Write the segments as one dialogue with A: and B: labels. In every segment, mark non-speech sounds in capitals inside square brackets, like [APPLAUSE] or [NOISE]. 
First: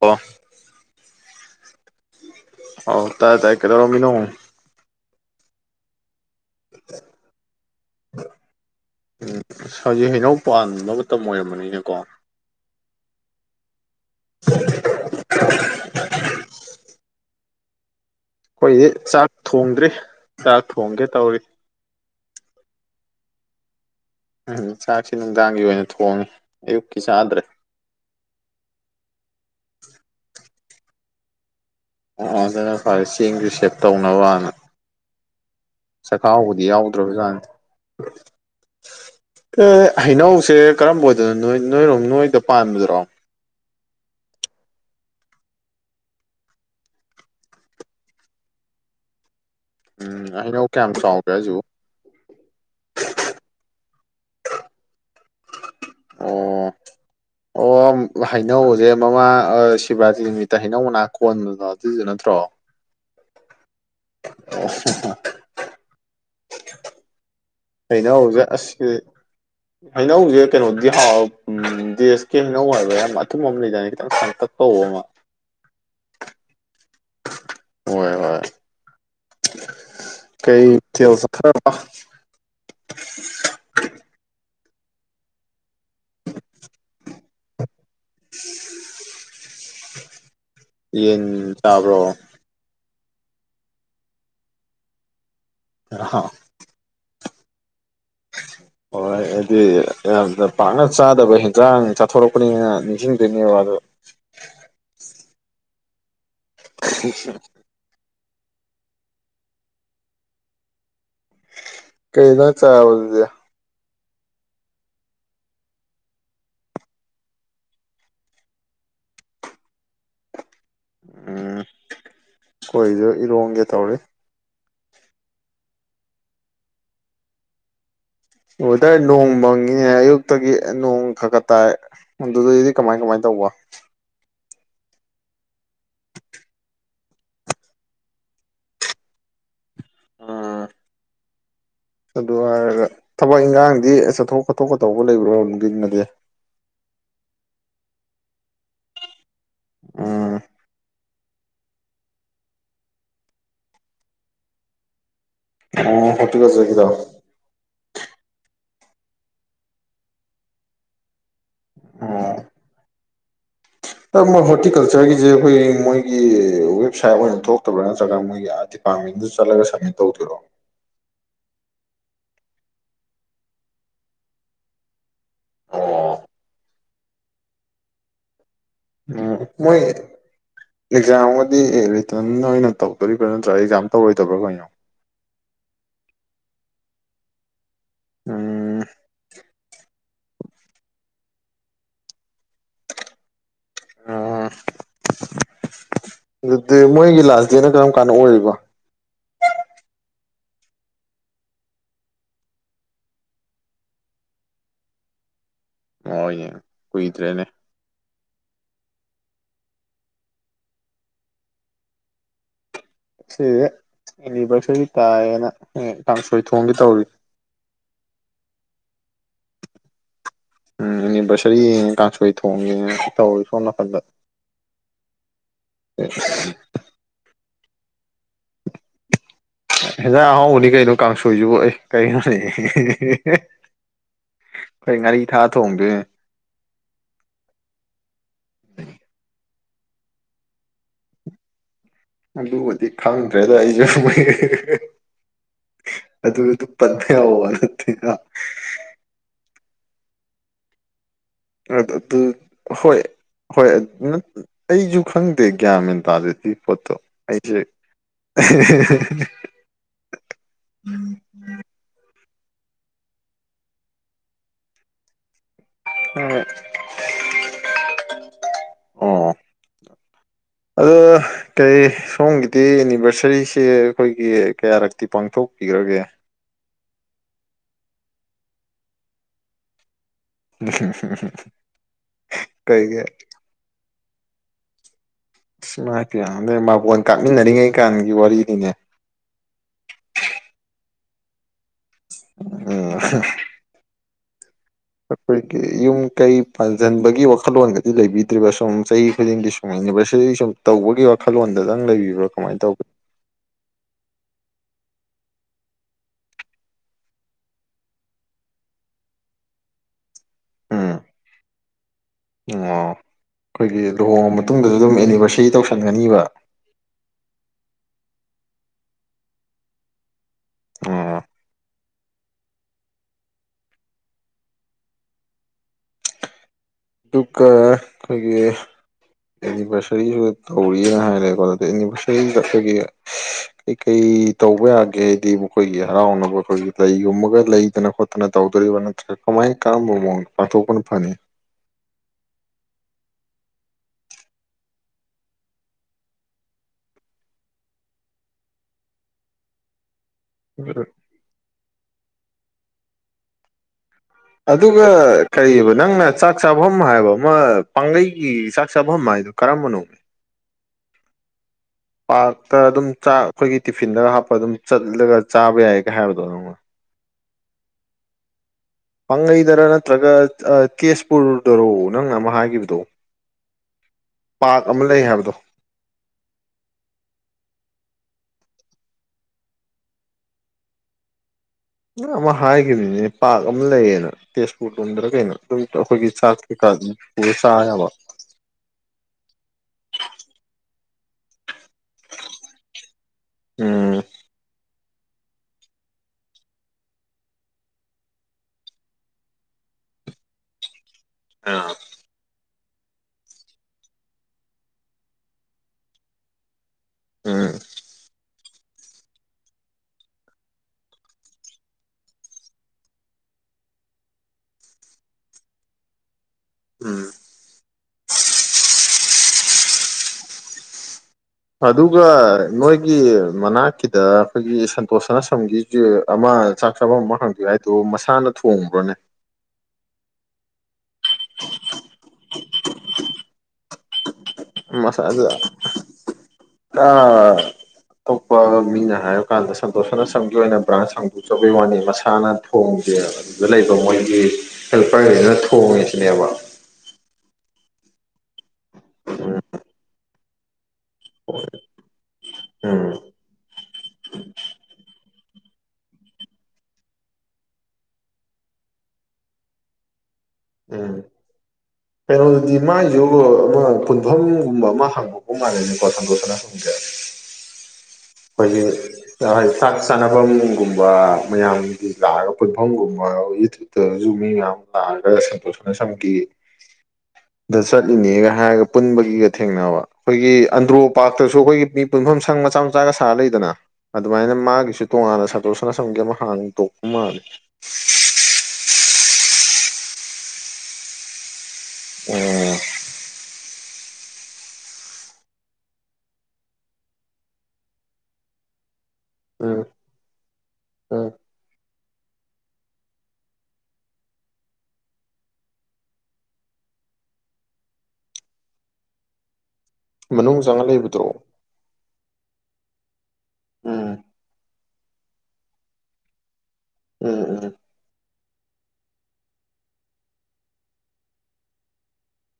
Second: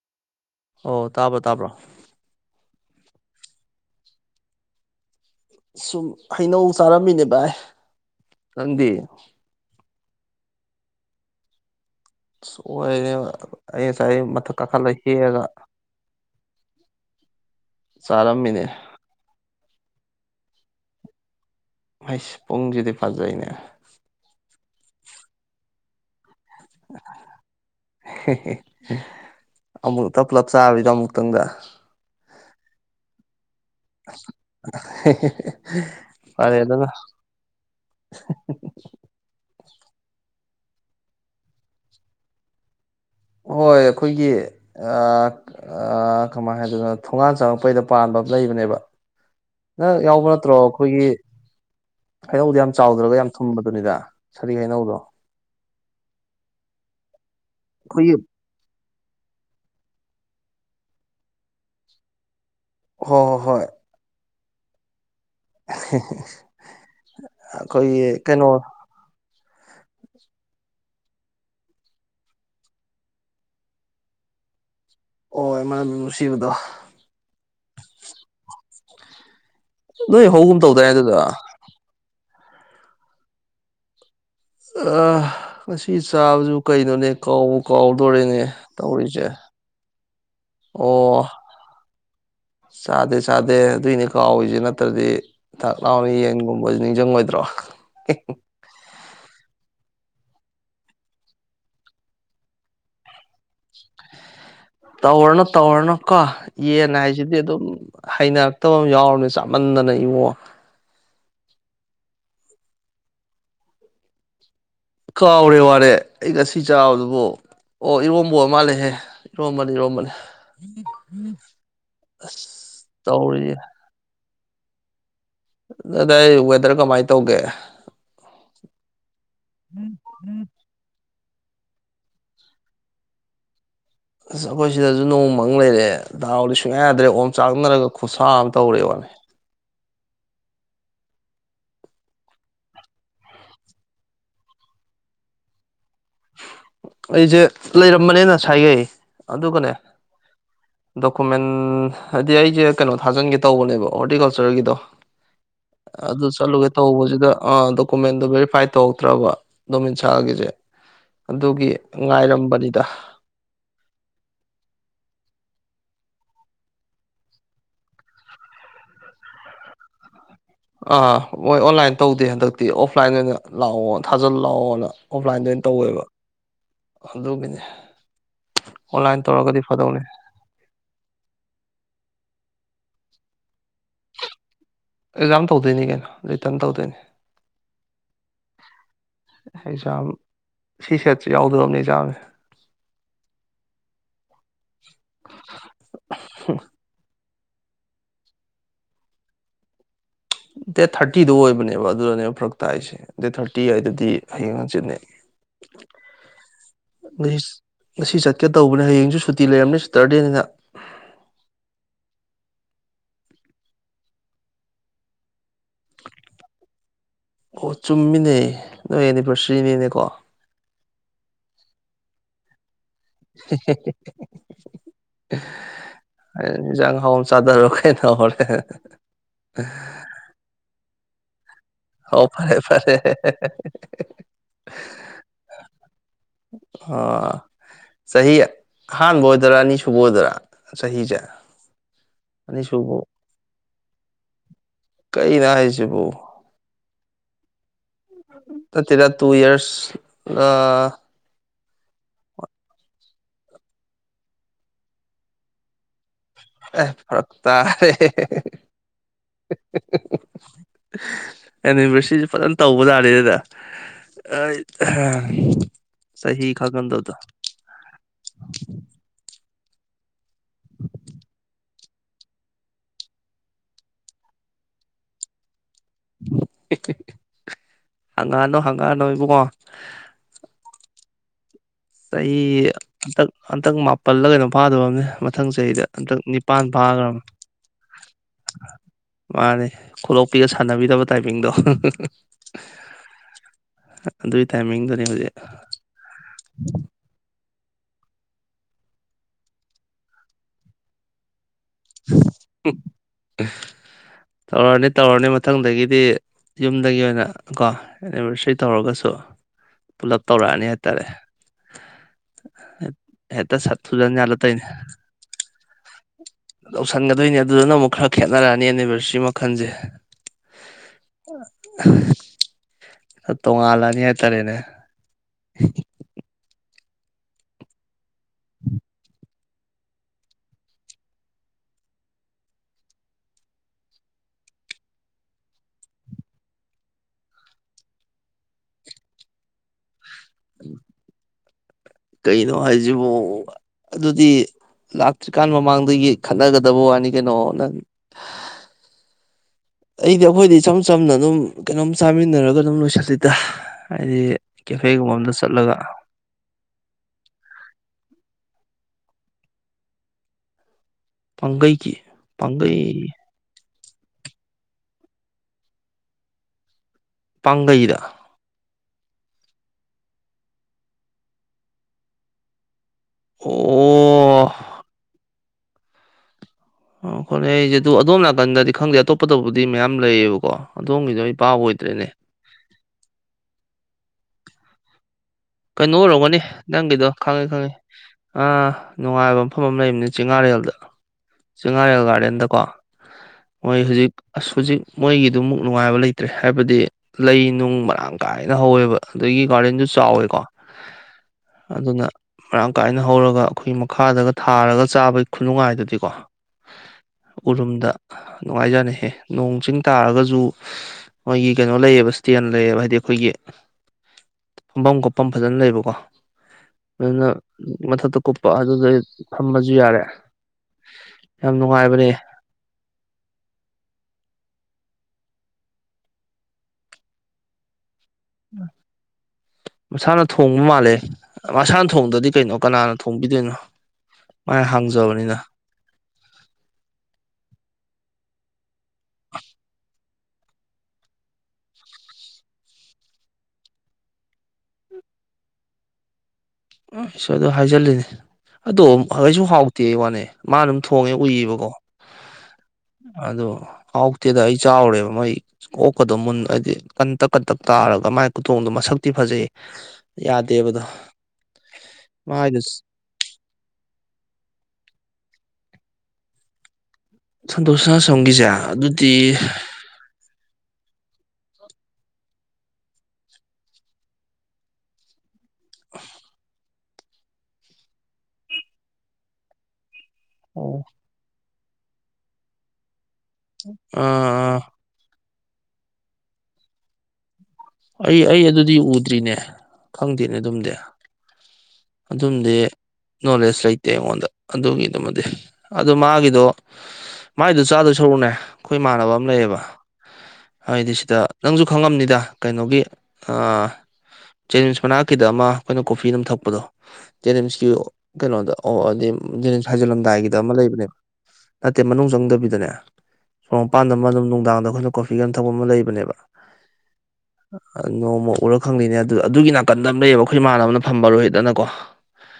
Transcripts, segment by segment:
A: ꯑꯣ
B: ꯑꯣ ꯇꯥꯕꯣ ꯇꯥꯕ꯭ꯔꯣ
A: ꯑꯧ ꯇꯥꯏ ꯇꯥꯏ ꯀꯩꯗꯧꯔꯝꯃꯤꯅꯣ
B: ꯁꯨꯝ ꯍꯩꯅꯧ ꯆꯥꯔꯝꯃꯤꯅꯦ ꯚꯥꯏ ꯅꯪꯗꯤ
A: ꯁ ꯍꯧꯖꯤꯛ ꯍꯩꯅꯧ ꯄꯥꯟꯕ ꯃꯇꯝ ꯑꯣꯏꯔꯝꯃꯅꯤꯅꯦꯀꯣ
B: ꯑꯁ ꯑꯣꯏꯔꯦꯕ ꯑꯩ ꯑꯁꯥꯏ ꯃꯊꯛ ꯀꯥꯈꯠꯂ ꯍꯦꯛꯑꯒ ꯆꯥꯔꯝꯃꯤꯅꯦ
A: ꯈꯣꯏꯗꯤ ꯆꯥꯛ ꯊꯣꯡꯗ꯭ꯔꯤ ꯆꯥꯛ ꯊꯣꯡꯒꯦ ꯇꯧꯔꯤ
B: ꯍꯥꯏꯁ ꯄꯨꯡꯁꯤꯗꯤ ꯐꯖꯩꯅꯦ
A: ꯎꯝ ꯆꯥꯛꯁꯤ ꯅꯨꯡꯗꯥꯡꯒꯤ ꯑꯣꯏꯅ ꯊꯣꯡꯉꯤ ꯑꯌꯨꯛꯀꯤ ꯆꯥꯗ꯭ꯔꯦ
B: ꯍꯦꯍꯦ ꯑꯃꯨꯛꯇ ꯄꯨꯂꯞ ꯆꯥꯔꯤꯗ ꯑꯃꯨꯛꯇꯪꯗ
A: ꯑꯣ ꯑꯗꯨꯅ ꯐꯔꯦ ꯆꯦꯡꯁꯨ ꯁꯦꯞ ꯇꯧꯅꯕꯅ
B: ꯐꯔꯦ
A: ꯆꯈꯥꯎꯕꯨꯗꯤ
B: ꯑꯗꯨꯅ
A: ꯌꯥꯎꯗ꯭ꯔꯕꯖꯥꯅꯤ ꯑꯦ ꯍꯩꯅꯧꯁꯦ ꯀꯔꯝꯕ ꯑꯣꯏꯗꯣꯏꯅꯣ ꯅꯣꯏ ꯅꯣꯏꯔꯣꯝ ꯅꯣꯏꯗ ꯄꯥꯟꯕꯗꯨꯔꯣ
B: ꯍꯣꯏ ꯑꯩꯈꯣꯏꯒꯤ ꯑ ꯑ ꯀꯃꯥꯏꯟ ꯍꯥꯏꯗꯣꯏꯅꯣ ꯊꯣꯡꯉꯥꯟ ꯆꯪꯉꯛꯄꯩꯗ ꯄꯥꯟꯕ ꯑꯝ ꯂꯩꯕꯅꯦꯕ ꯅꯪ
A: ꯎꯝ
B: ꯌꯥꯎꯕ ꯅꯠꯇ꯭ꯔꯣ
A: ꯍꯩꯅꯧ ꯀꯌꯥꯝ
B: ꯑꯩꯈꯣꯏꯒꯤ
A: ꯆꯥꯎꯒꯦ ꯍꯥꯏꯁꯤꯕꯨ
B: ꯍꯩꯅꯧꯗꯣ ꯌꯥꯝ ꯆꯥꯎꯗ꯭ꯔꯒ ꯌꯥꯝ ꯊꯨꯝꯕꯗꯨꯅꯤꯗ ꯁꯕꯤ ꯍꯩꯅꯧꯗꯣ
A: ꯑꯣ ꯑꯣꯝ
B: ꯑꯩꯈꯣꯏꯒꯤ
A: ꯍꯩꯅꯧꯖꯦ ꯃꯃꯥꯡ ꯑ ꯁꯤꯚ꯭ꯔꯥꯇꯤ ꯅꯨꯃꯤꯠꯇ ꯍꯩꯅꯧ ꯃꯅꯥ ꯀꯣꯟꯕꯗꯣ ꯑꯗꯨꯏꯗꯨ ꯅꯠꯇ꯭ꯔꯣ
B: ꯍꯣ ꯍꯣ ꯍꯣꯏ
A: [INAUDIBLE]
B: [UNINTELLIGIBLE] ꯑꯩꯈꯣꯏꯒꯤ
A: ꯍꯩꯅꯧꯖꯦ
B: ꯀꯩꯅꯣ
A: ꯑꯁ ꯏ ꯍꯩꯅꯧꯁꯦ ꯀꯩꯅꯣ ꯗꯤ ꯍꯥꯎ ꯎ ꯗꯦꯁ ꯀꯤ ꯍꯩꯅꯧ ꯍꯥꯏꯕ ꯌꯥꯝ ꯑꯊꯨꯝꯕ ꯑꯃ ꯂꯩꯗꯥꯏꯅꯦ ꯈꯤꯇꯪ ꯊꯨꯝꯇꯛ [UNINTELLIGIBLE]
B: ꯍ ꯃꯅꯝ ꯅꯨꯡꯁꯤꯕꯗꯣ
A: ꯍꯣꯏ ꯍꯣꯏ
B: ꯅꯣꯏ ꯍꯧꯒꯨꯝ ꯇꯧꯗꯥꯏ
A: ꯀꯩꯊꯦꯜ
B: ꯑꯗꯨꯗꯣ
A: ꯆꯠꯊꯔꯕ
B: ꯑꯥ ꯉꯁꯤ ꯆꯥꯕꯁꯨ ꯀꯩꯅꯣꯅꯦ ꯀꯥꯎꯕ ꯀꯥꯎꯗꯣꯔꯤꯅꯦ ꯇꯧꯔꯤꯁꯦ
A: ꯌꯦꯟ
B: ꯑꯣ
A: ꯆꯥꯕ꯭ꯔꯣ
B: ꯆꯥꯗꯦ ꯆꯥꯗꯦ ꯑꯗꯨꯏꯅꯦ ꯀꯥꯎꯏꯁꯦ ꯅꯠꯇ꯭ꯔꯗꯤ ꯆꯥꯛ ꯂꯥꯝꯃꯗꯤꯅ
A: ꯍꯣꯏ
B: ꯌꯦꯟꯒꯨꯝꯕꯁꯨ ꯅꯤꯡꯁꯤꯡꯉꯣꯏꯗ꯭ꯔꯣ
A: ꯍꯣꯏ ꯑꯩꯗꯤ ꯌꯥꯝꯅ ꯄꯥꯛꯅ ꯆꯥꯗꯕ ꯍꯦꯟꯖꯥꯡ ꯆꯥꯊꯣꯔꯛꯄꯅꯤꯅ ꯅꯤꯡꯁꯤꯡꯗꯣꯏꯅꯦꯕ ꯑꯗꯣ
B: ꯇꯧꯔꯅꯨ ꯇꯧꯔꯅꯨ ꯀꯣ ꯌꯦꯟ ꯍꯥꯏꯁꯤꯗꯤ ꯑꯗꯨꯝ ꯍꯩꯅꯔꯛꯇꯕ ꯑꯃ ꯌꯥꯎꯔꯕꯅꯤꯅꯦ ꯆꯥꯃꯟꯗꯅ ꯏꯕꯣ
A: ꯀꯩ ꯏꯟꯁꯥꯡ ꯆꯥꯔꯕ ꯑꯗꯨꯗꯤ
B: ꯀꯥꯎꯔꯦ ꯋꯥꯅꯦ ꯑꯩ ꯉꯁꯤ ꯆꯥꯕꯗꯨꯕ ꯑꯣ ꯏꯔꯣꯝꯕ ꯑꯣꯏ ꯃꯥꯜꯂꯦꯍꯦ ꯏꯔꯣꯝꯕꯅꯤ ꯏꯔꯣꯝꯕꯅꯤ
A: ꯎꯝ
B: ꯑꯁ
A: ꯑꯩꯈꯣꯏꯁꯨ
B: ꯇꯧꯔꯤꯌꯦ
A: ꯏꯔꯣꯡꯒꯦ ꯇꯧꯔꯤ
B: ꯅꯣꯏ ꯑꯗꯥꯏ ꯋꯦꯗꯔ ꯀꯃꯥꯏꯅ ꯇꯧꯒꯦ
A: ꯋꯦꯗꯔ ꯅꯣꯡ ꯃꯪꯉꯤ ꯑꯌꯨꯛꯇꯒꯤ ꯅꯣꯡ ꯈꯔ ꯈ ꯇꯥꯏ [INAUDIBLE] ꯀꯃꯥꯏ ꯀꯃꯥꯏꯅ ꯇꯧꯕ
B: ꯑꯁ ꯑꯩꯈꯣꯏ ꯁꯤꯗꯁꯨ ꯅꯣꯡ ꯃꯪ ꯂꯩꯔꯛꯑꯦ ꯗꯥꯎꯗꯤ ꯁꯨꯡꯌꯥ ꯌꯥꯗ꯭ꯔꯦ ꯑꯣꯝ ꯆꯥꯛꯅꯔꯒ ꯈꯨꯠꯁꯥ ꯑꯃ ꯇꯧꯔꯦꯕꯅꯦ
A: ꯎꯝ ꯑꯗꯨ ꯍꯥꯏꯔꯒ ꯊꯕꯛ ꯏꯪꯈꯥꯡꯗꯤ ꯆꯠꯊꯣꯛ ꯈꯠꯊꯣꯛꯀ ꯇꯧꯕ ꯂꯩꯕ꯭ꯔꯣ ꯅꯨꯡꯊꯤꯟꯗꯗꯤ
B: ꯑꯩꯁꯦ ꯂꯩꯔꯝꯕꯅꯤꯅ ꯉꯁꯥꯏꯈꯩ ꯑꯗꯨꯒꯅꯦ
A: ꯎꯝ
B: ꯗꯣꯀꯨꯃꯦꯟ ꯍꯥꯏꯗꯤ ꯑꯩꯁꯦ ꯀꯩꯅꯣ ꯊꯥꯖꯤꯟꯒꯦ ꯇꯧꯕꯅꯦꯕ ꯍꯣꯔꯇꯤꯀꯜꯆꯔꯒꯤꯗꯣ
A: ꯑꯣ
B: ꯑꯗꯨ ꯆꯠꯂꯨꯒꯦ
A: ꯍꯣꯔꯇꯤꯀꯜꯆꯔꯒꯤꯗꯣ ꯑꯣ
B: ꯇꯧꯕꯁꯤꯗ ꯑ ꯗꯣꯀꯨꯃꯦꯟꯗꯣ ꯚꯦꯔꯤꯐꯥꯏ ꯇꯧꯍꯛꯇ꯭ꯔꯕ ꯗꯣꯃꯤꯁꯥꯏꯜꯒꯤꯁꯦ ꯑꯗꯨꯒꯤ ꯉꯥꯏꯔꯝꯕꯅꯤꯗ
A: ꯃꯣꯏ ꯍꯣꯔꯇꯤꯀꯜꯆꯔꯒꯤꯁꯦ ꯑꯩꯈꯣꯏ ꯃꯣꯏꯒꯤ ꯋꯦꯕꯁꯥꯏꯠ ꯑꯣꯏꯅ ꯊꯣꯛꯇꯕ꯭ꯔꯥ ꯅꯠꯇ꯭ꯔꯒ ꯃꯣꯏꯒꯤ ꯑꯥ [UNINTELLIGIBLE] ꯆꯠꯂꯒ ꯁꯕꯃꯤꯠ ꯇꯧꯗꯨꯏꯔꯣ
B: ꯑꯥ ꯃꯣꯏ ꯑꯣꯟꯂꯥꯏꯟ ꯇꯧꯗꯦ ꯍꯟꯗꯛꯇꯤ ꯑꯣꯐꯂꯥꯏꯟ ꯑꯣꯏꯅ ꯂꯥꯛꯑꯣ ꯊꯥꯖꯜ ꯂꯥꯛꯑꯣꯅ ꯑꯣꯐꯂꯥꯏꯟꯗ ꯑꯣꯏꯅ ꯇꯧꯋꯦꯕ
A: ꯑꯣ
B: ꯑꯗꯨꯒꯤꯅꯤ ꯑꯣꯟꯂꯥꯏꯟ
A: ꯎꯝ
B: ꯇꯧꯔꯒꯗꯤ
A: ꯃꯣꯏ
B: ꯐꯥꯗꯧꯅꯦ
A: ꯑꯦꯛꯖꯥꯝꯒꯗꯤ ꯔꯤꯇꯟ ꯑꯣꯏꯅ ꯇꯧꯗꯣꯔꯤꯕ꯭ꯔꯥ ꯅꯠꯇ꯭ꯔꯒ ꯑꯦꯛꯖꯥꯝ ꯇꯧꯔꯣꯏꯗꯕ꯭ꯔꯥ ꯀꯩꯅꯣ
B: ꯑꯦꯛꯖꯥꯝ ꯇꯧꯗꯣꯏꯅꯤ ꯀꯩꯅꯣ ꯔꯤꯇꯟ ꯇꯧꯗꯣꯏꯅꯤ
A: ꯎꯝ
B: ꯑꯦꯛꯖꯥꯝ ꯁꯤꯁꯦꯠꯁꯨ ꯌꯥꯎꯗꯨꯏ ꯑꯣꯏꯔꯝꯅꯤ ꯑꯦꯛꯖꯥꯝꯁꯦ
A: ꯑ ꯑꯗꯨꯗꯤ ꯃꯣꯏꯒꯤ ꯂꯥꯁ ꯗꯦꯠꯅ ꯀꯔꯝ ꯀꯥꯟꯗ ꯑꯣꯏꯔꯤꯕ
B: ꯗꯦꯠ ꯊꯥꯔꯇꯤꯗ ꯑꯣꯏꯕꯅꯦꯕ ꯑꯗꯨꯗꯅꯦꯕ ꯐꯔꯛ ꯇꯥꯛꯏꯁꯦ ꯗꯦꯠ ꯊꯥꯔꯇꯤ ꯍꯥꯏꯗꯗꯤ ꯍꯌꯦꯡ ꯍꯪꯆꯤꯠꯅꯦ
A: ꯍꯣꯏꯅꯦ ꯀꯨꯏꯗ꯭ꯔꯦꯅꯦ
B: [UNINTELLIGIBLE] ꯉꯁꯤ ꯆꯠꯀꯦ ꯇꯧꯕꯅꯦ ꯍꯌꯦꯡꯁꯨ ꯁꯨꯇꯤ ꯂꯩꯔꯝꯃꯦ ꯁꯦꯇꯔꯗꯦꯅꯤꯅ
A: ꯁꯤꯁꯦ ꯑꯦꯅꯤꯚꯔꯁꯔꯤ ꯇꯥꯏꯌꯦꯅ ꯀꯥꯡꯁꯣꯏ ꯊꯣꯡꯗꯤ ꯇꯧꯔꯤ
B: ꯑꯣ ꯆꯨꯝꯃꯤꯅꯦ ꯅꯣꯏ ꯑꯦꯅꯤꯚꯔꯁꯔꯤꯅꯤꯅꯦꯀꯣ
A: ꯎꯝ ꯑꯦꯅꯤꯚꯔꯁꯔꯤ ꯀꯥꯡꯁꯣꯏ ꯊꯣꯡꯉꯤ
B: ꯏꯟꯖꯥꯡ ꯍꯥꯎꯟ ꯆꯗꯔꯣ ꯀꯩꯗꯧꯔ‌ꯦ
A: ꯍꯦꯟꯖꯥꯡ ꯑꯍꯥꯎꯧꯕꯅꯤ ꯀꯩꯅꯣ ꯀꯥꯡꯁꯣꯏꯁꯤꯕꯨ ꯑ‌ꯦ
B: ꯑꯣ
A: ꯀꯩꯅꯣꯅꯤ
B: ꯐꯔꯦ ꯐꯔꯦ ꯑ
A: ꯈ‌ꯣꯏ ꯉꯥꯔꯤ ꯊꯥꯛꯑ ꯊꯣꯡꯗ‌ꯣꯏꯅ‌ꯦ
B: ꯑꯥ ꯆꯍꯤ ꯑꯍꯥꯟꯕ ꯑꯣꯏꯗꯣꯏꯔꯥ ꯑꯅꯤꯁꯨꯕ ꯑꯣꯏꯗꯣꯏꯔꯥ ꯆꯍꯤꯁꯦ
A: ꯑꯗꯨꯕꯨꯗꯤ
B: ꯑꯅꯤꯁꯨꯕ
A: ꯈꯪꯗ꯭ꯔꯦꯗ ꯑꯩꯁꯨ ꯃ‌ꯣꯏ
B: ꯀꯩꯅꯣ ꯍꯥꯏꯁꯤꯕꯨ
A: ꯑꯗꯨ [UNINTELLIGIBLE]
B: ꯅꯠꯇ‌ꯦꯗ ꯇꯨ ꯏꯌꯥꯔꯁ ꯑꯥ
A: ꯑꯗꯨ ꯍꯣꯏ ꯍꯣꯏ ꯑꯩꯁꯨ ꯈꯪꯗꯦ ꯒ꯭ꯌꯥꯟꯃ‌ꯦꯟ ꯇꯥꯖꯗꯤ
B: ꯑꯦ
A: ꯄ‌ꯣꯠꯇꯣ
B: ꯐꯔꯛ
A: ꯑꯩꯁꯦ
B: ꯇꯥꯔꯦ [INAUDIBLE] ꯑꯦꯅꯤꯚꯔꯁꯔꯤꯁꯤ ꯐꯖꯅ ꯇꯧꯕꯖꯥꯠꯅꯤ ꯑꯗꯨꯗ
A: ꯎꯝ ꯑꯣ ꯑꯗ‌ꯣ ꯀꯩ ꯁꯣꯝꯒꯤꯗꯤ ꯑꯦꯅꯤꯚꯔꯁꯔꯤꯁꯦ ꯑꯩꯈꯣꯏꯒꯤ ꯀꯌꯥꯔꯛꯇꯤ ꯄꯥꯡꯊꯣꯛꯄꯤꯈ꯭ꯔꯒꯦ
B: ꯍꯪꯉꯥꯅꯣ ꯍꯪꯉꯅꯣ ꯏꯕꯨꯨꯡꯉ‌ꯣ
A: [UNINTELLIGIBLE]
B: ꯆꯍꯤ
A: ꯀꯩꯒꯤ
B: ꯍꯟꯇꯛ ꯍꯟꯇꯛ ꯃꯥꯄꯜꯂ ꯀꯩꯅꯣꯝ ꯐꯥꯗꯧꯕ ꯑ‌ꯣꯏꯔꯝꯅꯤ ꯃꯊꯪ
A: ꯑꯁ
B: ꯆꯍꯤꯗ
A: ꯃꯥꯏ
B: ꯍꯟꯗꯛ
A: ꯄꯦꯝꯃ
B: ꯅꯤꯄꯥꯟ
A: ꯃꯥꯕꯣꯟ
B: ꯐꯥꯒ꯭ꯔꯝꯅꯤ
A: ꯀꯥꯞꯃꯤꯟꯅꯔꯤꯉꯩ ꯀꯥꯟꯒꯤ ꯋꯥꯔꯤꯅꯤꯅꯦ
B: ꯃꯥꯅꯦ ꯈꯨꯣꯂꯣꯛꯄꯤꯒ ꯁꯥꯟꯅꯕꯤꯗꯕ ꯇꯥꯏꯃꯤꯡꯗꯣ
A: ꯎꯝ
B: ꯑꯗꯨꯏ ꯇꯥꯏꯃꯤꯡꯗꯨ
A: [UNINTELLIGIBLE] ꯌꯨꯝ ꯀꯩ ꯄꯥꯟꯁꯤꯟꯕꯒꯤ ꯋꯥꯈꯜꯂꯣꯟꯒꯗꯤ ꯂꯩꯕꯤꯗ꯭ꯔꯤꯕ ꯁꯨꯝ ꯆꯍꯤ ꯈꯨꯗꯤꯡꯒꯤ ꯁꯨꯝ ꯑꯦꯅꯤꯚꯔꯁꯔꯤ ꯁꯨꯝ ꯇꯧꯕꯒꯤ ꯋꯥꯈꯜꯂꯣꯟꯗꯇꯪ ꯂꯩꯕꯤꯕ꯭ꯔꯣ ꯀꯃꯥꯏꯅ ꯇꯧꯒꯦ
B: ꯇꯧꯔꯅꯤ ꯇꯧꯔꯅꯤ ꯃꯊꯪꯗꯒꯤꯗꯤ ꯌꯨꯝꯗꯒꯤ ꯑꯣꯏꯅ ꯀꯣ ꯑꯦꯅꯤꯚꯔꯁꯔꯤ ꯇꯧꯔꯒꯁꯨ ꯄꯨꯂꯞ ꯇꯧꯔꯛꯑꯅꯤ
A: ꯎꯝ
B: ꯍꯥꯏꯇꯥꯔꯦ
A: ꯑꯣ
B: ꯍꯦꯛꯇ ꯁꯠ
A: ꯑꯩꯈꯣꯏꯒꯤ
B: ꯊꯨꯖꯟ
A: ꯂꯨꯍꯣꯡꯉ
B: ꯌꯥꯜꯂꯛꯇꯣꯏꯅꯦ
A: ꯃꯇꯨꯡꯗꯁꯨ ꯑꯗꯨꯝ ꯑꯦꯅꯤꯕꯔꯁꯔꯤ ꯇꯧꯁꯟꯒꯅꯤꯕ
B: ꯇꯧꯁꯟꯒꯗꯣꯏꯅꯦ ꯑꯗꯨꯗꯨꯅ ꯑꯃꯨꯛ ꯈꯔ ꯈꯦꯠꯅꯔꯛꯑꯅꯤ ꯑꯦꯅꯤꯚꯔꯁꯔꯤ ꯃꯈꯜꯁꯦ
A: ꯑꯣ
B: ꯇꯣꯉꯥꯜꯂꯅꯤ ꯍꯥꯏꯇꯥꯔꯦꯅꯦ
A: ꯗꯨꯒ ꯑꯩꯈꯣꯏꯒꯤ ꯑꯦꯅꯤꯚꯔꯁꯔꯤꯁꯨ ꯇꯧꯔꯤꯌ‌ꯦ ꯍꯥꯏꯔꯒꯀꯣ ꯑꯦꯅꯤꯚꯔꯁꯔꯤꯁꯨ ꯑꯩꯈ‌ꯣꯏꯒꯤ ꯀꯩ ꯀꯩ ꯇꯧꯕ ꯌꯥꯒꯦ ꯍꯥꯏꯗꯤ ꯃꯈꯣꯏꯒꯤ ꯍꯔꯥꯎꯅꯕ ꯑꯩꯈꯣꯏꯒꯤ ꯂꯩꯒꯨꯝꯕ ꯂꯩꯗꯅ ꯈꯣꯠ ꯇꯅ ꯇꯧꯗꯣꯔꯤꯕ ꯅꯠꯇ꯭ꯔꯒ ꯀꯃꯥꯏ ꯀꯔꯝꯕ ꯃꯑꯣꯡ ꯄꯥꯡꯊꯣꯛꯄꯅ ꯐꯅꯤ
B: ꯀꯩꯅꯣ ꯍꯥꯏꯁꯤꯕꯨ ꯑꯗꯨꯗꯤ ꯂꯥꯛꯇ꯭ꯔꯤꯀꯥꯟ ꯃꯃꯥꯡꯗꯒꯤ ꯈꯟꯅꯒꯗꯕ ꯋꯥꯅꯤ ꯀꯩꯅꯣ ꯅꯪ ꯑꯩꯗꯤ ꯑꯩꯈꯣꯏꯗꯤ ꯏꯆꯝ ꯆꯝꯅ ꯑꯗꯨꯝ ꯀꯩꯅꯣꯝ ꯆꯥꯃꯤꯟꯅꯔꯒ ꯑꯗꯨꯝ ꯂꯣꯏꯁꯤꯂꯤꯗ ꯍꯥꯏꯗꯤ
A: ꯑꯗꯨꯒ
B: ꯀꯦꯐꯦꯒꯨꯝꯕ ꯑꯝꯗ
A: ꯀꯔꯤ ꯕ
B: ꯆꯠꯂꯒ
A: ꯅꯪꯅ ꯆꯥꯛ ꯆꯥꯛ ꯆꯥꯐꯝ ꯍꯥꯏꯕ ꯑꯃ ꯄꯥꯡꯒꯩꯒꯤ ꯆꯥꯛ ꯆꯥꯐꯝ ꯍꯥꯏꯗꯨ ꯀꯔꯝꯕꯅꯣ
B: ꯄꯥꯡꯒꯩꯒꯤ
A: ꯄꯥꯔꯛꯇ ꯑꯗꯨꯝ
B: ꯄꯥꯡꯒꯩ
A: ꯆꯥꯛ ꯑꯩꯈꯣꯏꯒꯤ ꯇꯤꯐꯤꯟꯗꯒ ꯍꯥꯞꯄ ꯑꯗꯨꯝ ꯆꯠꯂꯒ ꯆꯥꯕ ꯌꯥꯏꯒ ꯍꯥꯏꯕꯗꯣ ꯅꯣꯡꯃꯥ
B: ꯄꯥꯡꯒꯩꯗ
A: ꯄꯥꯡꯒꯩꯗꯔ ꯅꯠꯇ꯭ꯔꯒ ꯇꯦꯁꯄꯨꯔꯗꯔꯣ ꯅꯪꯅ ꯑꯃ ꯍꯥꯏꯈꯤꯕꯗꯣ
B: ꯍꯣ
A: ꯄꯥꯛ ꯑꯃ ꯂꯩ ꯍꯥꯏꯕꯗꯣ
B: ꯑꯣ ꯈꯣꯠꯂꯦ ꯑꯩꯁꯦ ꯑꯗꯨ ꯑꯗꯣꯝ ꯅꯥꯀꯟꯗꯗꯤ ꯈꯪꯗꯦ ꯑꯇꯣꯞꯄꯇꯕꯨꯗꯤ ꯃꯌꯥꯝ ꯂꯩꯌꯦꯕꯀꯣ ꯑꯗꯣꯝꯒꯤꯗꯣ ꯑꯩ ꯄꯥꯕ ꯑꯣꯏꯗꯦ
A: ꯑꯃ ꯍꯥꯏꯈꯤꯕꯅꯤꯅꯦ ꯄꯥꯛ ꯑꯃ ꯂꯩꯌꯦꯅ ꯇꯦꯖꯄꯨꯔ ꯂꯣꯝꯗ꯭ꯔ ꯀꯩꯅꯣ ꯑꯗꯨꯝ
B: ꯀꯩꯅꯣ
A: ꯑꯩꯈꯣꯏꯒꯤ ꯆꯥꯛ
B: ꯑꯣꯏꯔꯝꯒꯅꯤ
A: ꯀꯩꯀꯥ ꯑꯗꯨꯝ
B: ꯅꯪꯒꯤꯗꯣ
A: ꯄꯨꯔ
B: ꯈꯪꯉꯦ
A: ꯆꯥ
B: ꯈꯪꯉꯦ
A: ꯌꯥꯕ
B: ꯑꯥ ꯅꯨꯡꯉꯥꯏꯕ ꯃꯐꯝ ꯑꯃ ꯂꯩꯕꯅꯦ ꯆꯤꯡꯉꯥꯔꯦꯜꯗ ꯆꯥꯡꯉꯥꯔꯦꯜ ꯒꯥꯔꯗꯦꯟꯗꯀꯣ ꯃꯣꯏ
A: ꯎꯝ
B: ꯍꯧꯖꯤꯛ ꯑꯁ ꯍꯧꯖꯤꯛ ꯃꯣꯏꯒꯤꯗꯨꯃꯨꯛ ꯅꯨꯡꯉꯥꯏꯕ ꯂꯩꯇ꯭ꯔꯦ ꯍꯥꯏꯕꯗꯤ ꯂꯩ ꯅꯨꯡ ꯃꯔꯥꯡ ꯀꯥꯏꯅ ꯍꯧꯋꯦꯕ ꯑꯗꯨꯗꯒꯤ ꯒꯥꯔꯗꯦꯟꯁꯨ ꯆꯥꯎꯋꯦꯀꯣ ꯑꯗꯨꯅ ꯃꯔꯥꯡ ꯀꯥꯏꯅ ꯍꯧꯔꯒ ꯑꯩꯈꯣꯏꯒꯤ ꯃꯈꯥꯗꯒ ꯊꯥꯔꯒ ꯆꯥꯕꯒꯤ ꯈꯨꯅꯨꯡꯉꯥꯏꯗꯨꯗꯤꯀꯣ
A: ꯎꯝ
B: ꯎꯔꯨꯝꯗ ꯅꯨꯡꯉꯥꯏꯖꯅꯦꯍꯦ ꯅꯣꯡ ꯆꯤꯡ ꯇꯥꯔꯒꯁꯨ ꯃꯣꯏꯒꯤ ꯀꯩꯅꯣ ꯂꯩꯌꯦꯕ ꯏꯁꯇꯦꯟ ꯂꯩꯌꯦꯕ ꯍꯥꯏꯗꯤ ꯑꯩꯈꯣꯏꯒꯤ ꯐꯝꯐꯝ ꯐꯖꯅ ꯂꯩꯕꯀꯣ
A: ꯎꯝ
B: ꯑꯗꯨꯅ ꯃꯊꯛꯇ ꯀꯨꯞꯄ ꯑꯗꯨꯗꯩ ꯐꯝꯃꯁꯨ ꯌꯥꯔꯦ ꯌꯥꯝ
A: ꯑꯗꯨꯒ
B: ꯅꯨꯡꯉꯥꯏꯕꯅꯦ
A: ꯅꯣꯏꯒꯤ ꯃꯅꯥꯛꯀꯤꯗ ꯑꯩꯈꯣꯏꯒꯤ ꯁꯟꯇꯣꯁ ꯁꯅꯁꯝꯒꯤꯁꯨ ꯑꯃ ꯆꯥꯛ ꯆꯥꯕꯝ ꯑꯃ ꯍꯥꯡꯗꯣꯛꯏ ꯍꯥꯏ ꯑꯗꯨ ꯃꯁꯥꯅ ꯊꯣꯡꯕ꯭ꯔꯣꯅꯦ
B: ꯃꯁꯥꯅ ꯊꯣꯡꯕ ꯃꯥꯜꯂꯦ ꯃꯁꯥꯅ ꯊꯣꯡꯗ꯭ꯔꯗꯤ ꯀꯩꯅꯣ ꯀꯅꯥꯅ ꯊꯣꯡꯕꯤꯗꯣꯏꯅꯣ ꯃꯥꯅ
A: ꯃꯁꯥꯖ
B: ꯍꯥꯡꯖꯕꯅꯤꯅ
A: ꯑ ꯑꯇꯣꯞꯄ ꯃꯤꯅ ꯍꯥꯏꯔ ꯀꯥꯟꯗ ꯁꯟꯇꯣ ꯁꯅꯁꯝꯒꯤ ꯑꯣꯏꯅ ꯕ꯭ꯔꯥꯟꯁ ꯍꯥꯡꯗꯣꯛꯆꯕꯒꯤ ꯋꯥꯅꯤ ꯃꯁꯥꯅ ꯊꯣꯡꯗꯦ ꯑꯗꯨꯗ ꯂꯩꯕ ꯃꯣꯏꯒꯤ ꯍꯦꯜꯄꯔꯁꯤꯅ ꯊꯣꯡꯉꯤꯁꯤꯅꯦꯕ
B: ꯑꯁ ꯑꯗ ꯍꯥꯏꯖꯤꯜꯂꯤꯅꯤ ꯑꯗꯣ
A: ꯎꯝ
B: ꯀꯩꯁꯨ ꯍꯥꯎꯇꯦ ꯋꯥꯅꯦ ꯃꯥ ꯑꯗꯨꯝ ꯊꯣꯡꯉꯦ ꯎꯏꯌꯦꯕꯀꯣ
A: ꯎꯝ
B: ꯑꯗꯣ ꯍꯥꯎꯇꯦꯗ ꯑꯩ ꯆꯥꯎꯔꯦꯕ ꯃꯣꯏ ꯀꯣꯛꯀꯗꯣ ꯃꯨꯟ ꯍꯥꯏꯗꯤ ꯀꯟ ꯇꯛ ꯀꯟ ꯇꯛ ꯇꯥꯔꯒ ꯃꯥꯥꯏ ꯈꯨꯇꯣꯡꯗꯣ ꯃꯁꯛꯇꯤ ꯐꯖꯩ ꯌꯥꯗꯦꯕꯗꯣ
A: ꯀꯩꯅꯣꯗꯗꯤ
B: ꯃꯥꯏꯗꯣ
A: ꯃꯥꯏ ꯑꯃ ꯄꯨꯟꯐꯝꯒꯨꯝꯕ ꯑꯃ ꯍꯥꯡꯗꯣꯛꯄ ꯃꯥꯜꯂꯤꯅꯤꯀꯣ ꯁꯟꯗꯣꯁꯅꯥꯁꯝ
B: ꯁꯟꯇꯣꯁ ꯁꯅꯁꯝ ꯒꯤꯁꯦ ꯑꯗꯨꯗꯤ
A: ꯆꯥꯟꯅꯐꯝꯒꯨꯝꯕ ꯃꯌꯥꯝꯒꯤ ꯂꯥꯛꯑꯒ ꯄꯨꯟꯐꯝꯒꯨꯝꯕꯒꯤ ꯎꯠꯇ꯭ꯔꯁꯨ ꯃꯤ ꯃꯌꯥꯝ ꯂꯥꯛꯑꯒ ꯁꯟꯇꯣꯁ ꯁꯅꯥꯁꯝꯒꯤ ꯗ ꯆꯠꯂꯤꯅꯦꯒ ꯍꯥꯏꯔꯒ ꯄꯨꯟꯕꯒꯤꯒ ꯊꯦꯡꯅꯕ ꯑꯩꯈꯣꯏꯒꯤ ꯑꯟꯗ꯭ꯔꯣ ꯄꯥꯔꯇꯁꯨ ꯑꯩꯈꯣꯏꯒꯤ ꯃꯤ ꯄꯨꯟꯐꯝ ꯁꯪ ꯃꯆꯥ ꯃꯆꯥꯒ ꯁꯥꯔ ꯂꯩꯗꯅ ꯑꯗꯨꯃꯥꯏꯅ
B: ꯑꯥ
A: ꯃꯥꯒꯤꯁꯨ ꯇꯣꯉꯥꯟꯅ ꯁꯥꯇꯣꯁ ꯁꯥꯅꯁꯝꯒꯤ ꯑꯃ ꯍꯥꯡ ꯇꯣꯛꯄ ꯃꯥꯜꯂꯦ
B: ꯑꯩ ꯑꯩ ꯑꯗꯨꯗꯤ ꯎꯗ꯭ꯔꯤꯅꯦ ꯈꯪꯗꯦꯅꯦ ꯑꯗꯨꯝꯗꯤ ꯑꯗꯨꯝꯗꯤ
A: ꯎꯝ
B: ꯅꯣꯂꯦꯖ ꯂꯩꯇꯦ ꯑꯩꯉꯣꯟꯗ ꯑꯗꯨꯒꯤꯗꯨꯃꯗꯤ ꯑꯗꯨ ꯃꯥꯒꯤꯗꯣ ꯃꯥꯏꯗꯣ ꯆꯥꯗꯣꯏ ꯁꯔꯨꯛꯅꯦ ꯑꯩꯈꯣꯏ ꯏꯥꯟꯅꯕ ꯂꯩꯌꯦꯕ ꯍꯥꯏꯗꯤ
A: ꯎꯝ
B: ꯁꯤꯗ ꯅꯪꯁꯨ ꯈꯪꯉꯝꯅꯤꯗ ꯀꯩꯅꯣꯒꯤ ꯑꯥ ꯆꯦꯅꯤꯁ ꯃꯅꯥꯛꯀꯤꯗ ꯑꯃ ꯑꯩꯈꯣꯏꯅ ꯀꯣꯐꯤ ꯑꯗꯨꯝ ꯊꯛꯄꯗꯣ꯫ ꯖꯦꯅꯤꯝꯁꯀꯤ ꯀꯩꯅꯣꯗ ꯑꯣ ꯑꯗꯤ ꯖꯦꯅꯤꯝꯁ ꯍꯥꯏꯖꯤꯜꯂꯝꯗꯥꯏꯒꯤꯗ
A: ꯃꯅꯨꯡ
B: ꯑꯃ
A: ꯆꯪꯉ
B: ꯂꯩꯕꯅꯦꯕ꯫
A: ꯂꯩꯕꯗꯨꯔꯣ
B: ꯅꯠꯇꯦ ꯃꯅꯨꯡ ꯆꯪꯗꯕꯤꯗꯅꯦ ꯁꯣꯝ ꯃꯄꯥꯟꯗ
A: ꯎꯝ
B: ꯑꯃ ꯑꯗꯨꯝ ꯅꯨꯡꯗꯥꯡꯗ ꯑꯩꯈꯣꯏꯅ ꯀꯣꯐꯤꯒ ꯑꯃ ꯊꯛꯄ ꯑꯃ ꯂꯩꯕꯅꯦꯕ꯫
A: ꯎꯝ ꯎꯝ꯫
B: ꯅꯣꯡꯃ ꯎꯔ ꯈꯪꯅꯤꯅꯦ ꯑꯗꯨ ꯑꯗꯨꯒꯤ ꯅꯥꯀꯟꯗ ꯑꯃ ꯂꯩꯌꯦꯕ ꯑꯩꯈꯣꯏ ꯏꯃꯥꯟꯅꯕꯅ ꯐꯝꯕ ꯔꯣꯍꯤꯠ ꯍꯅꯀꯣ꯫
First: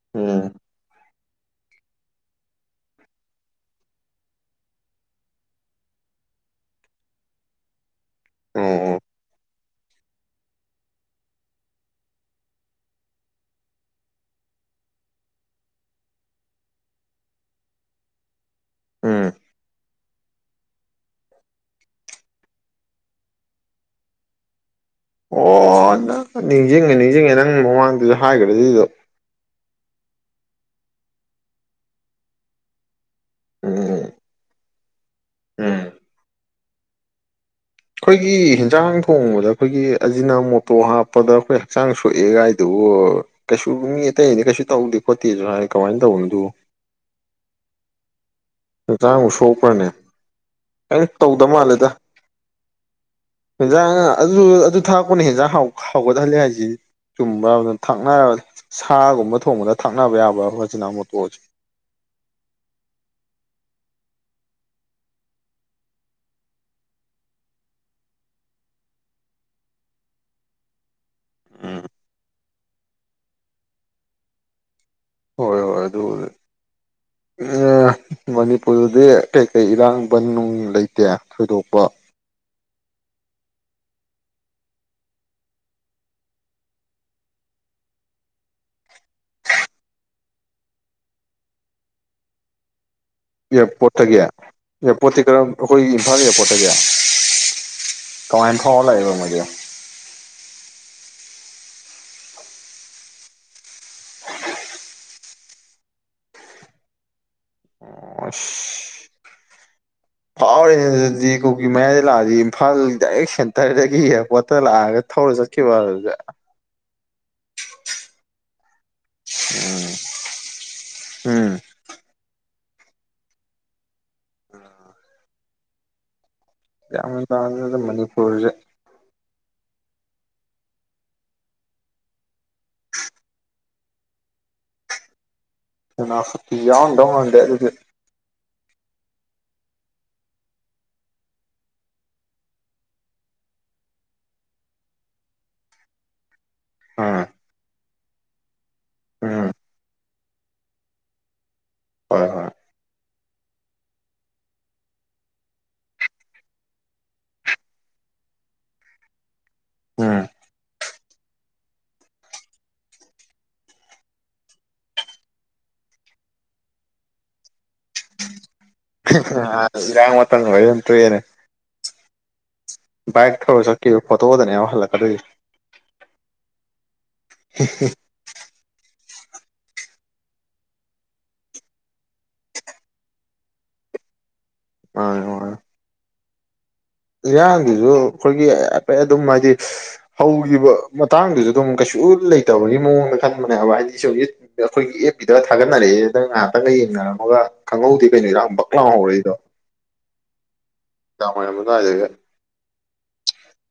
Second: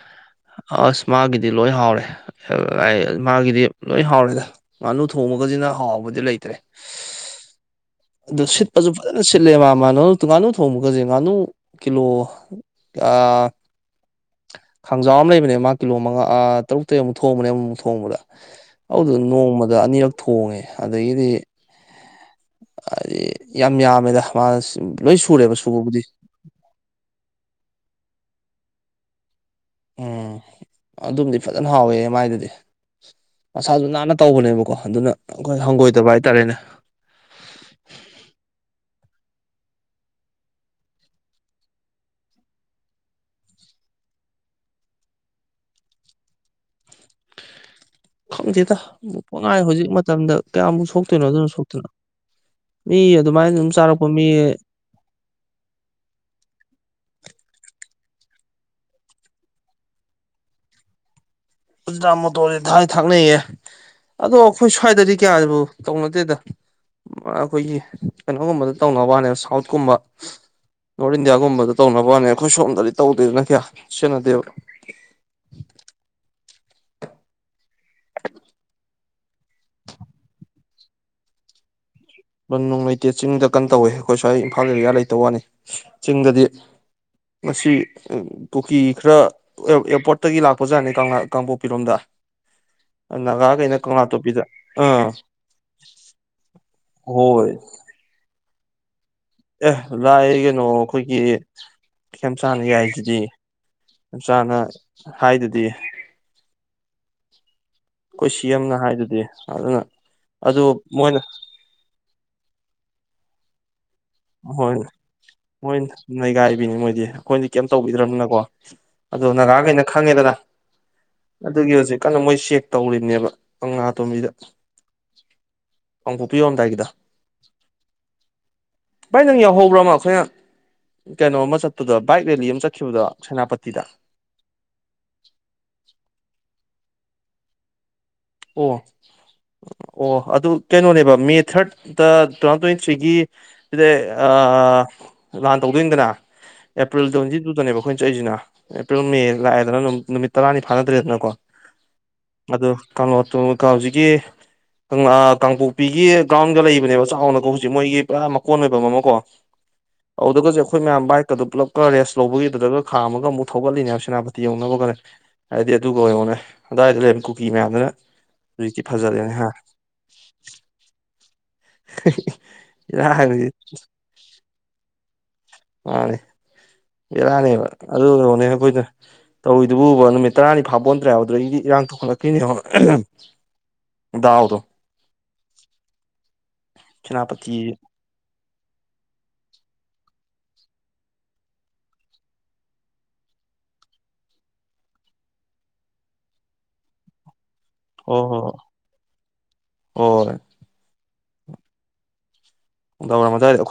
A: ꯎꯝ ꯎꯝ
B: ꯑꯁ ꯃꯥꯒꯤꯗꯤ ꯂꯣꯏ ꯍꯥꯎꯔꯦ ꯃꯥꯒꯤꯗꯤ ꯂꯣꯏ ꯍꯥꯎꯔꯦꯗ꯫ ꯉꯥꯅꯨ ꯊꯣꯡꯕꯒꯁꯤꯅ ꯍꯥꯎꯕꯗꯤ ꯂꯩꯇ꯭ꯔꯦ ꯑꯗꯨ ꯁꯤꯠꯄꯁꯨ
A: ꯑꯣ
B: ꯐꯖꯅ ꯁꯤꯠ ꯁꯤꯠꯂꯦ ꯃꯥꯃ ꯉꯥꯅꯨ ꯉꯥꯅꯨ ꯊꯣꯡꯕꯒꯁꯦ ꯉꯥꯅꯨ ꯀꯤꯂꯣ ꯀ꯭ꯌꯥ ꯈꯥꯡꯖꯥꯎ ꯑꯃ ꯂꯩꯕꯅꯦ ꯃꯥ ꯀꯤꯂꯣ ꯃꯉꯥ ꯑꯥ ꯇꯔꯨꯛꯇ ꯑꯃꯨꯛ ꯊꯣꯡꯕꯅꯦ ꯑꯃꯨꯛꯃꯨꯛ ꯊꯣꯡꯕꯗ꯫ ꯑꯗꯨꯗꯨ
A: ꯎꯝ
B: ꯅꯣꯡꯃꯗ ꯑꯅꯤꯔꯛ ꯊꯣꯡꯉꯦ ꯑꯗꯒꯤꯗꯤ ꯍꯥꯏꯗꯤ ꯌꯥꯝ ꯌꯥꯝꯃꯦꯗ ꯃꯥꯅ ꯂꯣꯏ ꯁꯨꯔꯦꯕ ꯁꯨ
A: ꯑꯣ ꯅ ꯅꯤꯡꯁꯤꯡꯉꯦ ꯅꯤꯡꯁꯤꯡꯉꯦ ꯅꯪ ꯃꯃꯥꯡꯗꯁꯨ ꯍꯥꯏꯈ꯭ꯔꯦ ꯑꯗꯨꯗꯣ꯫
B: ꯎꯝ ꯑꯗꯨꯝꯗꯤ ꯐꯖꯅ ꯍꯥꯎꯋꯦ ꯃꯥꯏꯗꯨꯗꯤ꯫ ꯃꯁꯥꯁꯨ
A: ꯎꯝ
B: ꯅꯥꯟꯅ ꯇꯧꯕꯅꯦꯕꯀꯣ ꯑꯗꯨꯅ ꯑꯩꯈꯣꯏ
A: ꯎꯝ
B: ꯍꯪꯒꯣꯏꯗꯕ ꯍꯥꯏꯇꯥꯔꯦꯅꯦ꯫
A: ꯑꯩꯈꯣꯏꯒꯤ ꯍꯦꯟꯖꯥꯡ ꯊꯣꯡꯕꯗ ꯑꯩꯈꯣꯏꯒꯤ ꯑꯖꯤꯅꯥꯃꯣꯇꯣ ꯍꯥꯞꯄꯗ ꯑꯩꯈꯣꯏ ꯍꯛꯆꯥꯡ ꯁꯣꯛꯑꯦ ꯒꯥꯏꯗꯨꯕꯨ ꯀꯩꯁꯨ ꯃꯤ ꯑꯇꯩ ꯅꯗꯤ ꯀꯩꯁꯨ ꯇꯧꯗꯦ ꯈꯣꯠꯇꯦꯁꯨ ꯍꯥꯏ ꯀꯃꯥꯏꯅ ꯇꯧꯕꯅꯣꯗꯨ꯫
B: ꯈꯪꯗꯦꯗ
A: ꯍꯛꯆꯥꯡꯕꯨ
B: ꯄꯨꯡꯉꯥꯏ ꯍꯧꯖꯤꯛ
A: ꯁꯣꯛꯄ꯭ꯔꯅꯦ
B: ꯃꯇꯝꯗ ꯀꯌꯥꯃꯨꯛ
A: ꯀꯩꯝ
B: ꯁꯣꯛꯇꯣꯏꯅꯣ
A: ꯇꯧꯗ
B: ꯑꯗꯨꯅꯣ ꯁꯣꯛꯇꯣꯏꯅꯣ꯫
A: ꯃꯥꯜꯂꯦꯗ
B: ꯃꯤ ꯑꯗꯨꯃꯥꯏꯅ ꯑꯗꯨꯝ ꯆꯥꯔꯛꯄ
A: ꯍꯦꯟꯖꯥꯡ
B: ꯃꯤ
A: ꯑꯗꯨ ꯑꯗꯨ ꯊꯥꯛꯄꯅ ꯍꯦꯟꯖꯥꯡ ꯍꯥꯎ ꯍꯥꯎꯒꯠꯍꯜꯂꯦ ꯍꯥꯏꯁꯤ ꯆꯨꯝꯕ꯭ꯔꯥꯕ ꯊꯥꯛꯅ ꯁꯥꯒꯨꯝꯕ ꯊꯣꯡꯕꯗ ꯊꯥꯛꯅꯕ ꯌꯥꯕ꯭ꯔꯕ ꯑꯖꯤꯅꯥꯃꯣꯇꯣꯁꯦ꯫
B: ꯑꯖꯤꯅꯥꯃꯣꯇꯣꯁꯦ ꯊꯥꯏ ꯊꯥꯛꯅꯩꯌꯦ꯫ ꯑꯗꯣ ꯑꯩꯈꯣꯏ ꯁ꯭ꯋꯥꯏꯗꯗꯤ ꯀꯌꯥꯕꯨ ꯇꯧꯅꯗꯦꯗ꯫ ꯃ ꯑꯩꯈꯣꯏꯒꯤ ꯀꯩꯅꯣꯒꯨꯝꯕꯗ ꯇꯧꯅꯕ ꯋꯥꯅꯦꯕ ꯁꯥꯎꯠꯀꯨꯝꯕ꯫ ꯅꯣꯔꯠ ꯏꯟꯗꯤꯌꯥꯒꯨꯝꯕꯗ ꯇꯧꯅꯕ ꯋꯥꯅꯦ ꯑꯩꯈꯣꯏ ꯁꯣꯝꯗꯗꯤ ꯇꯧꯗꯦꯗꯅ ꯀꯌꯥ ꯁꯤꯟꯅꯗꯦꯕ꯫
A: ꯍꯣꯏ ꯍꯣꯏ ꯑꯗꯨꯕꯨꯗꯤ꯫ ꯃꯅꯤꯄꯨꯔꯗꯗꯤ ꯀꯩ ꯀꯩ ꯏꯔꯥꯡ ꯕꯟꯅꯨꯡ ꯂꯩꯇꯦ ꯊꯣꯏꯗꯣꯛꯄ꯫
B: ꯕꯟꯅꯨꯡ ꯂꯩꯇꯦ ꯆꯤꯡꯗ ꯀꯟꯅ ꯇꯧꯋꯦ ꯑꯩꯈꯣꯏ ꯁ꯭ꯋꯥꯏ ꯏꯝꯐꯥꯜ ꯑꯦꯔꯤꯌꯥ ꯂꯩꯇꯕ ꯋꯥꯅꯤ ꯆꯤꯡꯗꯗꯤ ꯉꯁꯤ ꯀꯨꯀꯤ ꯈꯔ ꯑꯦꯌꯥꯔꯄꯣꯔꯠꯇꯒꯤ ꯂꯥꯛꯄꯖꯥꯠꯅꯦ ꯀꯥꯡꯂꯥ ꯀꯥꯡꯄꯣꯛꯄꯤꯔꯣꯝꯗ꯫ ꯅꯥꯒꯥꯈꯩꯅ ꯀꯪꯂꯥ
A: ꯏꯌꯥꯔꯄꯣꯔꯠꯇꯒꯤ
B: ꯇꯣꯄꯤꯗ ꯑꯥ
A: ꯏꯌꯥꯔꯄꯣꯔꯠꯇꯤ ꯀꯔꯝ ꯑꯩꯈꯣꯏꯒꯤ ꯏꯝꯐꯥꯜ ꯏꯌꯥꯔꯄꯣꯔꯠꯇꯒꯤ꯫
B: ꯍꯣꯏ꯫
A: ꯀꯃꯥꯏꯅ ꯐꯥꯎꯔ ꯂꯥꯛꯏꯕ ꯃꯣꯏꯗꯤ꯫
B: ꯑꯦ ꯂꯥꯛꯏ ꯀꯩꯅꯣ ꯑꯩꯈꯣꯏꯒꯤ ꯈ‌ꯦꯝꯆꯥꯟꯅ ꯌꯥꯏꯁꯤꯗꯤ꯫ ꯈ‌ꯦꯝꯆꯥꯥꯟꯅ ꯍꯥꯏꯗꯨꯗꯤ꯫
A: ꯑꯣ
B: ꯑꯈꯣꯏ ꯁꯤ ꯑꯦꯝꯅ ꯍꯥꯏꯗꯨꯗꯤ ꯑꯗꯨꯅ ꯑꯗꯨ ꯃꯣꯏꯅ
A: ꯑꯗꯨꯒꯤ ꯃꯌꯥꯏꯗ ꯂꯥꯛꯑꯗꯤ ꯏꯝꯐꯥꯜꯗꯒꯤ ꯗꯥꯏꯔꯦꯛ ꯁꯦꯟꯇꯔꯗꯒꯤ ꯏꯌꯥꯔꯄꯣꯔꯠꯇ ꯂꯥꯛꯑꯒ ꯊꯧꯔ ꯆꯠꯈꯤꯕ ꯑꯗꯨꯗꯤ꯫
B: ꯒꯥꯏꯕꯤꯅꯤ ꯃꯣꯏꯗꯤ꯫ ꯑꯈꯣꯏꯗꯤ ꯀꯩꯝ ꯇꯧꯕꯤꯗ꯭ꯔꯕꯅꯤꯅꯀꯣ ꯑꯗꯣ ꯅꯥꯒꯥꯈꯩꯅ ꯈꯪꯉꯦꯗꯅ
A: ꯎꯝ
B: ꯑꯗꯨꯒꯤ ꯍꯧꯖꯤꯛ ꯀꯟꯅ ꯃꯣꯏ ꯆꯦꯛ ꯇꯧꯔꯤꯕꯅꯦꯕ ꯀꯪꯂꯥꯇꯣꯝꯕꯤꯗ ꯀꯥꯡꯄꯣꯛꯄꯤ ꯍꯧꯔꯝꯗꯥꯏꯒꯤꯗ‌꯫
A: ꯒꯌꯥꯟ ꯇꯥꯗ꯭ꯔ‌ꯦꯗ ꯃꯅꯤꯄꯨꯔꯁꯦ꯫
B: ꯕꯥꯏ ꯅꯪ ꯌꯥꯎꯍꯧꯕ꯭ꯔ ꯑꯃ ꯑꯩꯈꯣꯏꯅ ꯀꯩꯅꯣ ꯑꯃ ꯆꯠꯄꯗ‌ꯣ ꯕꯥꯏꯛ ꯔꯦꯂꯤ ꯑꯃ ꯆꯠꯈꯤꯕꯗꯣ ꯁꯦꯅꯥꯄꯇꯤꯗ꯫
A: ꯁꯦꯅꯥꯄꯇꯤ ꯌꯧꯔꯝꯗꯧ ꯃꯟꯗ‌ꯦ ꯑꯗꯨꯗꯤ꯫
B: ꯑꯣ꯫ ꯑꯣ ꯑꯗꯨ ꯀꯩꯅꯣꯅꯦꯕ ꯃꯦ ꯊꯥꯔꯗꯠꯇ ꯇꯨ ꯊꯥꯎꯖꯟ ꯇ꯭ꯋꯦꯟꯇꯤ ꯊ꯭ꯔꯤꯒꯤ ꯂꯩ ꯑꯥ ꯂꯥꯟ ꯇꯧꯗꯣꯏꯅꯤꯗꯅ ꯑꯦꯄ꯭ꯔꯤꯜ
A: ꯎꯝ
B: ꯇ꯭ꯋꯦꯟꯇꯤ ꯇꯨꯗꯅꯦꯕ ꯑꯩꯈꯣꯏꯅ ꯆꯠꯂꯤꯖꯤꯅ ꯑꯦꯄ꯭ꯔꯤꯜ ꯃ‌ꯦ
A: ꯎꯝ
B: ꯂꯥꯛꯑꯦꯗꯅ ꯑꯗꯨꯝ ꯅꯨꯃꯤꯠ ꯇꯔꯥꯅꯤ ꯐꯥꯅꯗ꯭ꯔꯦꯗꯅꯀꯣ
A: ꯍꯣꯏ ꯍꯣꯏ
B: ꯑꯗꯨ ꯀꯪꯂꫭꯇꯣ ꯀ ꯍꯧꯖꯤꯛꯀꯤ ꯀꯪꯂ ꯀꯥꯡꯄꯣꯛꯄꯤꯒꯤ ꯒ꯭ꯔꯥꯎꯟꯒ ꯂꯩꯕꯅꯦꯕ ꯆꯥꯎꯅꯀꯣ ꯍꯧꯖꯤꯛ ꯃꯣꯏꯒꯤ ꯄꯨꯔꯥ ꯃꯀꯣꯟ ꯑꯣꯏꯚꯝ ꯑꯃ ꯀꯣ
A: ꯎꯝ
B: ꯑꯗꯨꯗꯒꯖ‌ꯦ ꯑꯩꯈꯣꯏ ꯃꯌꯥꯝ ꯕꯥꯏꯛꯀꯗ‌ꯣ ꯄꯨꯂꯞꯀ ꯔꯦꯁ ꯂꯧꯕꯒꯤ ꯑꯗꯨꯗꯒ ꯈꯥꯝꯃꯒ ꯑꯃꯨꯛ ꯊꯧꯒꯠꯂꯤꯅꯦꯕ ꯁ‌ꯦꯅꯥꯄ ꯄꯥꯇꯤ ꯌꯧꯅꯕꯒꯅꯦ ꯍꯥꯏꯗꯤ ꯑꯗꯨꯒ ꯌ‌ꯦꯡꯉ‌ꯣꯅꯦ ꯑꯗꯨꯋꯥꯏꯗ ꯂꯩꯕ ꯀꯨꯀꯤ ꯃꯌꯥꯝꯗꯨꯅ ꯅ‌ꯣꯏꯗꯤ ꯐꯖꯔꯦ
A: ꯏꯔꯥꯡ‌ ꯃꯇꯝꯒ ꯑ‌ꯣꯏꯔꯗꯤ ꯑꯗꯨꯝ ꯇ‌ꯣꯛꯑꯦꯅ‌ꯦ
B: [UNINTELLIGIBLE]
A: ꯕꯥꯏꯛ ꯊꯧꯔ ꯆꯠꯈꯤꯕ ꯐꯣꯇꯣꯗꯅꯦꯕ ꯍꯜꯂꯛꯀꯗꯣꯏꯖ‌ꯦ
B: ꯃꯥꯅꯦ ꯕ‌ꯦꯔꯥꯅꯦꯕ ꯑꯗꯨ ꯌ‌ꯦꯡꯉ‌ꯣꯅꯦ ꯑꯩꯈꯣꯏꯗ ꯇꯧꯔꯤꯗꯨꯕꯨꯕ ꯅꯨꯃꯤꯠ ꯇꯔꯥꯅꯤ ꯐꯥꯄ‌ꯣꯟꯗ꯭ꯔꯦ ꯍꯥꯏꯕ ꯑꯗꯨꯗꯩꯗꯤ ꯏꯔꯥꯡ ꯊꯣꯛꯀꯠꯂꯛꯈꯤꯅꯦ ꯗꯥꯎꯗꫭ
A: ꯑ ꯌ‌ꯦꯡꯉ‌‌ꯣ
B: ꯁꯦꯅꯥꯄꯇꯤ
A: ꯏꯔꯥꯡꯗꯨꯖꯨ ꯑꯩꯈꯣꯏꯒꯤ ꯍꯥꯏꯐꯦꯠ ꯑꯗꯨꯝ ꯍꯥꯏꯗꯤ ꯍꯧꯒꯤꯕ ꯃꯇꯥꯡꯗꯨꯖꯨ ꯑꯗꯨꯝ ꯀꯩꯁꯨ ꯂꯩꯇꯕꯒꯤ ꯃꯑꯣꯡꯗ ꯈꯟꯕꯅꯦꯕ ꯍꯥꯏꯗꯤ ꯏꯁꯣꯖꯤꯠ ꯑꯩꯈꯣꯏꯒꯤ ꯑꯦꯞ ꯕꯤꯗꯒ ꯊꯥꯒꯠꯅꯔꯛꯑꯦꯗꯅ ꯉꯥꯏꯍꯥꯛꯇꯪꯒ ꯌꯦꯡꯅꯔꯝꯃꯒ ꯈꯪꯍꯧꯗꯦ ꯀꯩꯅꯣ ꯏꯔꯥꯡ ꯕꯛ ꯂꯥꯎ ꯍꯧꯔꯛꯏꯗꯣ
B: ꯑꯣ
A: ꯅꯨꯡꯗꯥꯡꯋꯥꯏꯔꯝ ꯑꯗꯥꯏꯗꯒ
B: ꯅꯨꯡꯗꯥꯡꯋꯥꯏꯔꯝ ꯑꯗꯥꯏꯗ